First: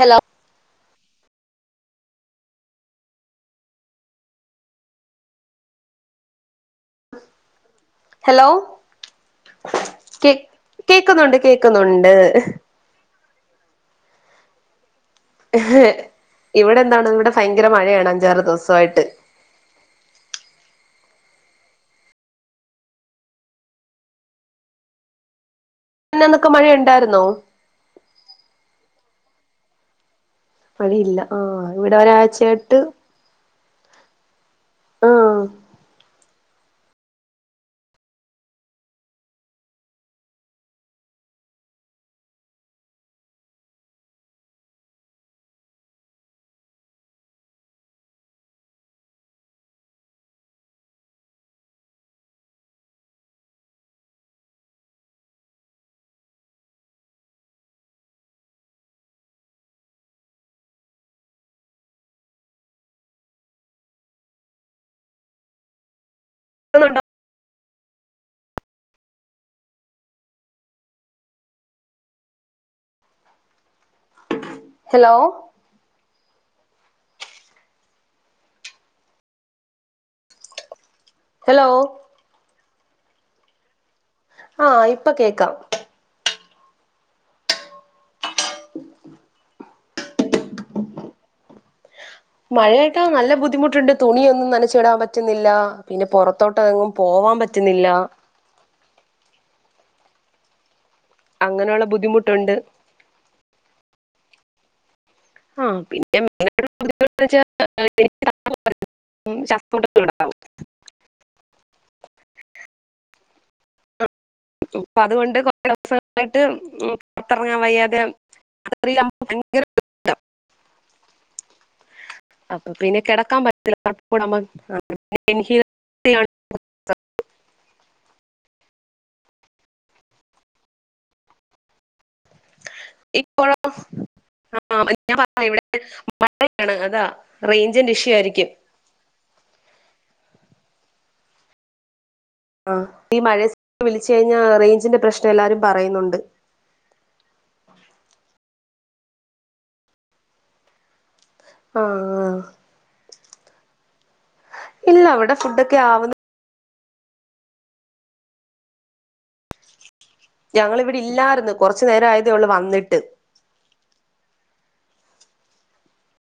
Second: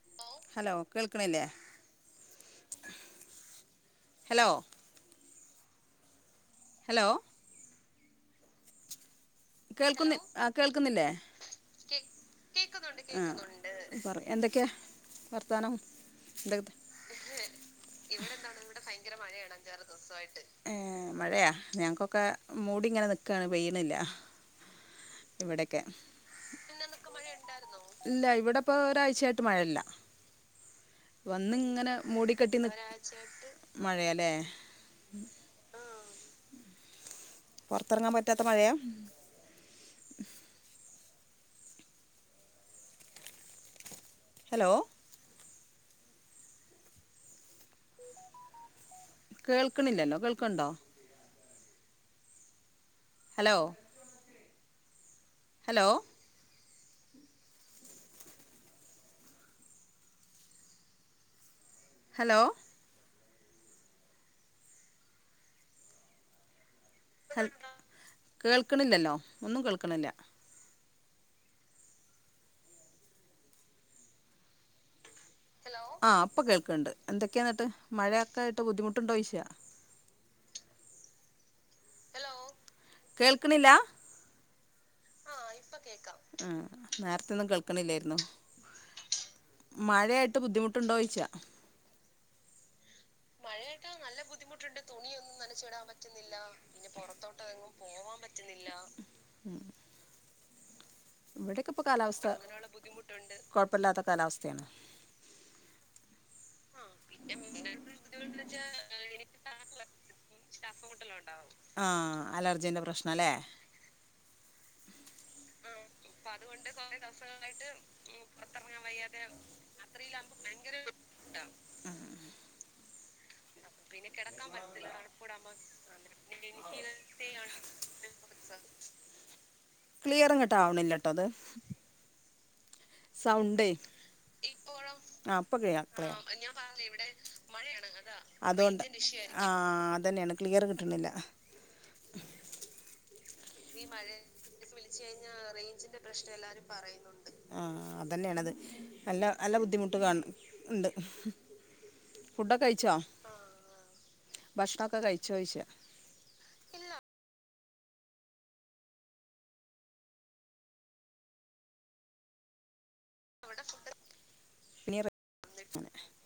Hello ലോ hello കേക്ക്ന്നില്ലേ hello hello hello കേൾക്കുന്ന കേ ആ കേൾക്കുന്നില്ലേ കേക്കുന്നുണ്ട് കേക്കുന്നുണ്ട് കേക്കുന്നുണ്ട് ആ പറ എന്തൊക്യാ ഇവിടെ എന്താണ് ഇവിടെ ഫയങ്കര മഴ ആണ് അഞ്ചാറു ദിവസായിട്ട് മഴ യ ഞങ്ങക്കൊക്കെ മൂടിങ്ങനെ നിക്കാണ് പെയ്യണില്ല ഇവിടെ മിഞ്ഞാനൊക്കെ മഴ ഉണ്ടായിരുന്നോ? ഇപം ഒരാഴ്ചയായിട്ട് മഴ ഇല്ല അതില്ല. ആഹ് അഇവടെ ഒരാഴ്ച ആയിട്ട് മഴേലേ ആഹ് പൊർത്തെറങ്ങാൻ പറ്റാത്ത മഴയാ? ഹലോ കേൾക്ണ് ഇല്ലല്ലോ. കേൾക് ണ്ടോ? ഹലോ ഹലോ ഹലോ [unintelligible] ഹൽ കേൾക്ണില്ലല്ലോ ഒന്നും കേൾക്ണില്ല ഹലോ ഹലോ ആഹ് ഇപ്പം കേൾക്ണ്ട് എന്തക്കേ ന്നട്ട് മഴയായിട്ട് ബുദ്ധിമുട്ട്ണ്ടോ? ചോയ്ക്കാ ഹലോ ഹലോ കേൾകിണില്ലാ? ആഹ് ഇപ്പം കേക്കാം ആഹ് നേരത്തെ ഒന്നും കേൾകിണില്ലായ്രന്നു മഴയായിട്ട് ബുദ്ധിമുട്ട് ഇണ്ടോ ചോയ്ച്ച മഴ ത്ത് നല്ല ബുദ്ധിമുട്ട്ണ്ട് തുണിയൊന്നും നനച്ചിടാൻ പറ്റ്ന്നില്ല പിന്നെ പൊറത്തോട്ട് എങ്ങും പോവാൻ പറ്റ്ന്നില്ല [unintelligible] ഇവടെക്കെ ഇപ്പ അങ്ങനെയുള്ള കാലാവസ്ഥ ബുദ്ധിമുട്ടുണ്ട് അങ്ങനൊള്ള ബുദ്ധിമുട്ടൊണ്ട് കൊഴപ്പില്ലാത്ത കാലാവസ്ഥയാണ് ക [unintelligible] ശ്വാസം മുട്ടലുണ്ടാവും മലേ അതുകൊണ്ട് [unintelligible] റത്തെറങ്ങാൻ വയ്യാതെ അപ്പ പിന്നെ കെടക്കാൻ പ പിന്നെ കെടക്കാൻപറ്റത്തില്ല തണുപ്പൂടാവുമ്പോ [unintelligible] ക്ളിയറിങ്ങട്ട്ആവണില്ലട്ടോ അത് ഇപ്പഴോ സൗണ്ടേ അ ഞാൻ ആ പറഞ്ഞില്ലേ ഇപ്പൊ ക്ലിയർ ഇവടെ മഴയാണ് അതാ റൈഞ്ചിന്റെ ഇഷ്യൂ ആയിരിക്കും അതുകൊണ്ട് ആ അതന്നെയാണ് ക്ലിയർ കിട്ടണില്ല ആഹ് ഈ മഴേത്ത് വിളിച്ച് പ്രശ്നം കഴിഞ്ഞാ എല്ലാരും റെയ്ഞ്ചിന്റെ പറയുന്നുണ്ട് പ്രശ്നം എല്ലാരും പറയുന്നുണ്ട് ആ അതെന്നെണത് അല്ല നല്ല ബുദ്ധിമുട്ട് കാണും ഇണ്ട് ആഹ് ഭക്ഷണമൊക്കെ ഇല്ല ഇവട കഴിച്ചോ ചോദിച്ചാ ഫുഡക്ക ആവന്ന് ഞങ്ങളിവിടെ ഇല്ലാർന്ന് കൊറച്ച് നേരആയതേ ഒള്ളു വന്നിട്ട് [unintelligible]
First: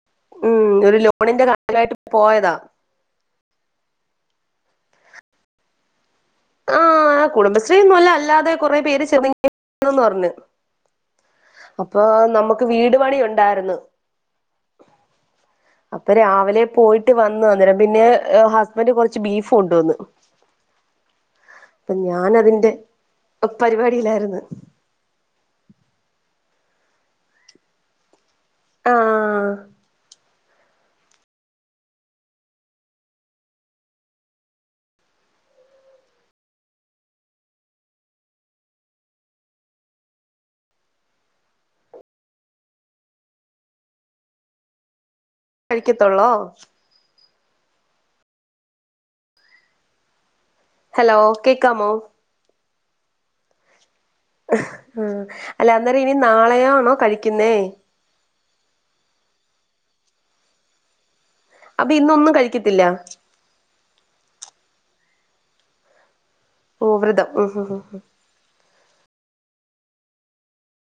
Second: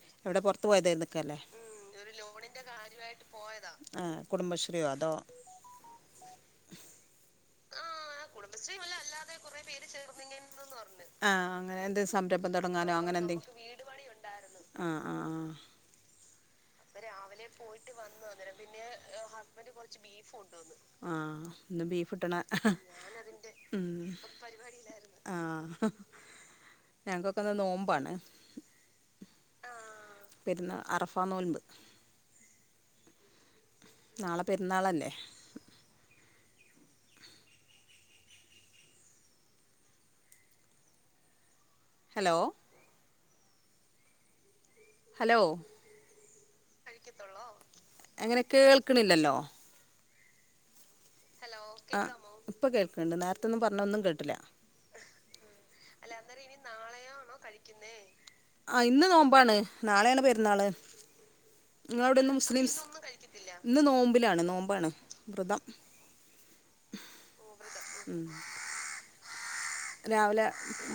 പുറത്ത് ഉം പോയത് ഒര് നിൽക്കല്ലേ ലോണിന്റെ കാര്യാട്ട് പോയതാ. പോയതാ ആഹ് കുടുംബശ്രീയോ അതോ ആഹ് കുടുംബശ്രീയൊന്നുവല്ല. അല്ലാതെ കൊറെപ്പേര് ചേർന്നിങ്ങനെ ന്ന് പറഞ്ഞ്. ആ അപ്പ നമ്മക്ക് വീടുപ്പണിയൊ വീട് പണി ഒണ്ടായിരുന്ന് ആഹ് ആഹ് ആ അപ്പ രാവിലെ അപ്പ പോയിട്ട് വന്നു രാവിലെ അന്നേരം പോയിട്ട് പിന്നെ വന്ന് അന്നേരം പിന്നെ ഹസ്ബൻഡ് കുറച്ച് ബീഫ് ഹസ്ബന്റ് കൊണ്ടുവന്നു കൊറച്ച് ബീഫ് കൊണ്ടുവന്ന് ആഹ്, ഇന്ന് അപ്പൊ ഞാൻ ബീഫിട്ടണ് അതിന്റെ ഞാനതിന്റെ പരിപാടിയിലായിരുന്നു പരിപാടില്ലാരുന്ന് ആഹ് ഞങ്ങൊക്കൊക്കെന്ന് നോമ്പാണ്. ആ പെരുന്ന അറഫാ നോയ്മ്പ് നാളെ പെരുന്നാളല്ലേ. ഹലോ കഴിക്കത്തൊള്ളൊ? ത്തൊള്ളോ എങ്ങനെ കേൾക്കണില്ലല്ലോ ഹലോ കേക്കാമോ? ഇപ്പ കേൾക്കുണ്ട്. നേരത്തെന്നും പറഞ്ഞയൊന്നും കേ ട്ടില്ല. ആഹ് അല്ല. അന്നേരനി നാളെയാണോ കഴിക്കുന്നേ? ആഹ് ഇന്ന് നോമ്പാണ്. നാളെയാണ് പെരുന്നാള്. അപ്പൊ ഇന്നൊന്നും നിങ്ങടെവടൊന്നും മുസ്ലീംസ്? കഴിക്കത്തില്ല ഇന്ന് നോമ്പിലാണ്. നോമ്പാണ്. വ്രതം. ഓ വ്രതം ആഹ് ഹ ഹ ഹ രാവിലെ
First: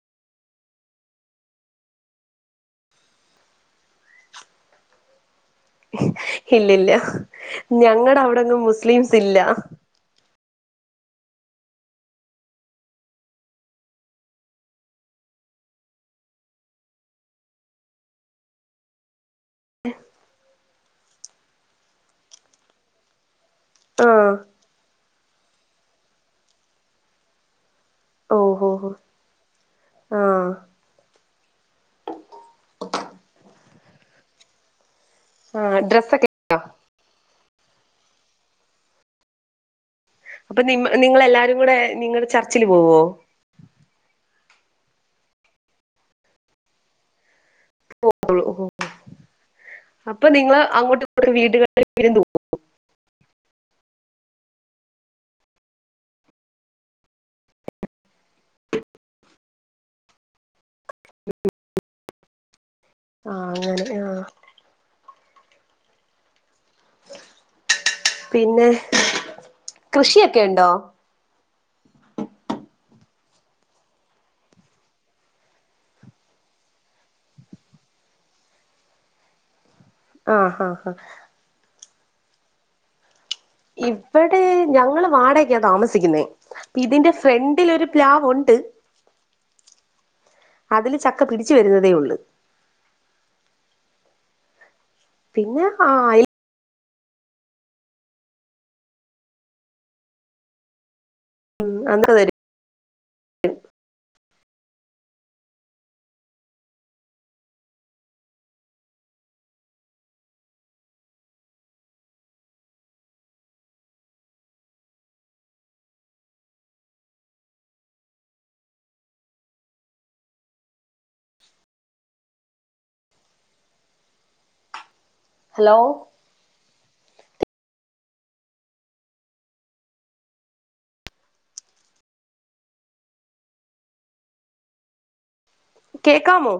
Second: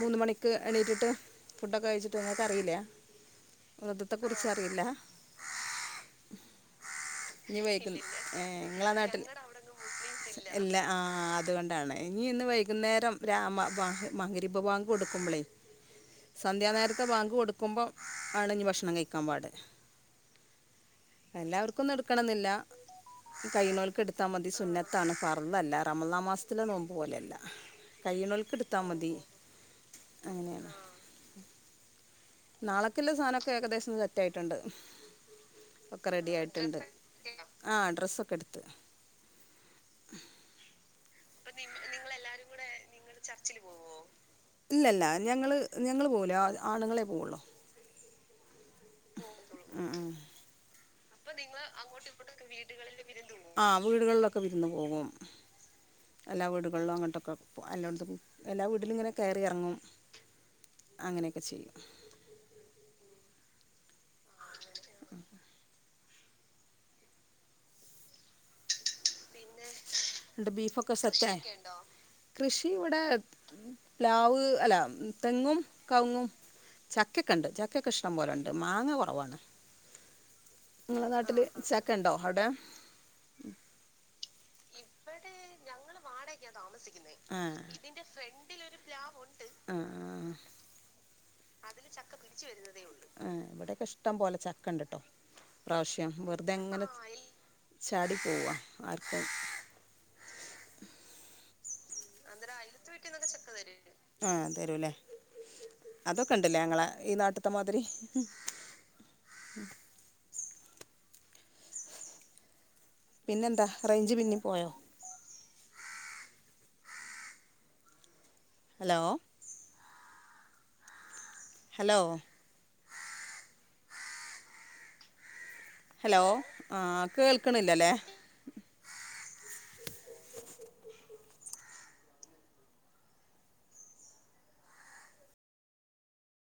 മൂന്ന് മണിക്ക് എണീറ്റിട്ട് ഫുഡൊക്കെ കഴിച്ചിട്ട് നിങ്ങക്കറിയില്ല? വ്രതത്തെക്കുറിച്ചറിയില്ല? ഇല്ലില്ല. ഇനി വൈകും ഞങ്ങെടവടെങ്ങും നിങ്ങളെ നാട്ടിൽ മുസ്ലീംസില്ല. ഇല്ല ആ അത് കൊണ്ടാണ്. ഇനി ഇന്ന് വൈകുന്നേരം രാമാ മഗ് മഗരിബ് ബാങ്ക് കൊടുക്കുമ്പളേ സന്ധ്യാനേരത്തെ ബാങ്ക് കൊടുക്കുമ്പോ ആണ് ഇനി ഭക്ഷണം കഴിക്കാൻ പാട്. എല്ലാവർക്കൊന്നും എടുക്കെണന്നില്ല. ഇ കഴിയുണോൽക്ക് എടുത്താ ആഹ് മതി. സുന്നത്താണ് ഫ ഇന്നെല്ല. റമളാൻ മാസത്തിലെ നോമ്പ് പോലെയല്ല. കഴിയണോൽക്കെടു ഓഹോ ത്താമതി. ആഹ് അങ്ങനെയാണ്. നാളക്ക്ള്ള സാധനക്കെ ഏകദേശം സെറ്റായിട്ടൊണ്ട്. ആഹ് ഒക്കെ ഡ്രസ്സൊക്കെ റെഡിയായിട്ടൊണ്ട്. ആഹ്, ഡ്രസ്സൊക്കെയെടുത്ത്. അപ്പ നിങ്ങ നിങ്ങളെല്ലാരും കൂടെ നിങ്ങള് ചർച്ചില് പോവോ? ഇല്ലല്ല, ഞങ്ങള് ഞങ്ങള് പോവൂല്ല. ആണുങ്ങളെ പോവുള്ളു [inaudible] അപ്പൊ നിങ്ങള് അങ്ങോട്ടും ഇങ്ങോട്ടും വീടുകളിൽ വിരുന്ന് പോവും ആ വീടുകളിലൊക്കെ പോവും. എല്ലാ വീടുകളിലും അങ്ങട്ടൊക്കെ എല്ലോട്ത്ത്ക്കും എല്ലാ വീട്ടിലും ഇങ്ങനെ കേറി ഇറങ്ങും. അങ്ങനെ ഒക്കെ ചെയ്യും. ആ അങ്ങനെ ആ പിന്നെ കൃഷിയൊക്കെ എന്താ ഉണ്ടോ ബീഫ് ഒക്കെ സെറ്റ് ആയോ? കൃഷി ഇവിടെ പ്ലാവ് അല്ല തെങ്ങും കവുങ്ങും ചക്കൊക്കെണ്ട് ചക്കക്കെ ഇഷ്ടംപോലെയുണ്ട് മാങ്ങ കുറവാണ്. ആഹ് ആഹ് ആഹ് ഇങ്ങളെ നാട്ടിലെ ച ക്ക ഉണ്ടോ അവിടെ ഇവിടെ ഞങ്ങൾ വാടകക്കാണ് താമസിക്കുന്നത് ഇതിന്റെ ആഹ് ഫ്രന്റിൽ ഒരു പ്ലാവ് ഉണ്ട് അതിൽ ചക് അതില് ചക്ക പിടിച്ചു വരുന്നതേയുള്ളൂ ഇഷ്ടം പോലെ ചക്ക ക്ക ഇണ്ട്ട്ടോ പിന്നെ ആ ഇപ്രാവശ്യം അയൽ വെറുതെ അങ്ങനെ ചാടി പോവാ ആർക്കും [unintelligible] ആ തരും ലെ അതൊക്കെ ഉണ്ടല്ലേ ഞങ്ങളെ ഈ നാട്ടിത്തെ മാതിരി പിന്നെ എന്താ റൈഞ്ച് പിന്നേം പോയോ ഹലോ ഹലോ ഹലോ ആ കേൾക്ക്ണില്ലല്ലെ കേക്കാമോ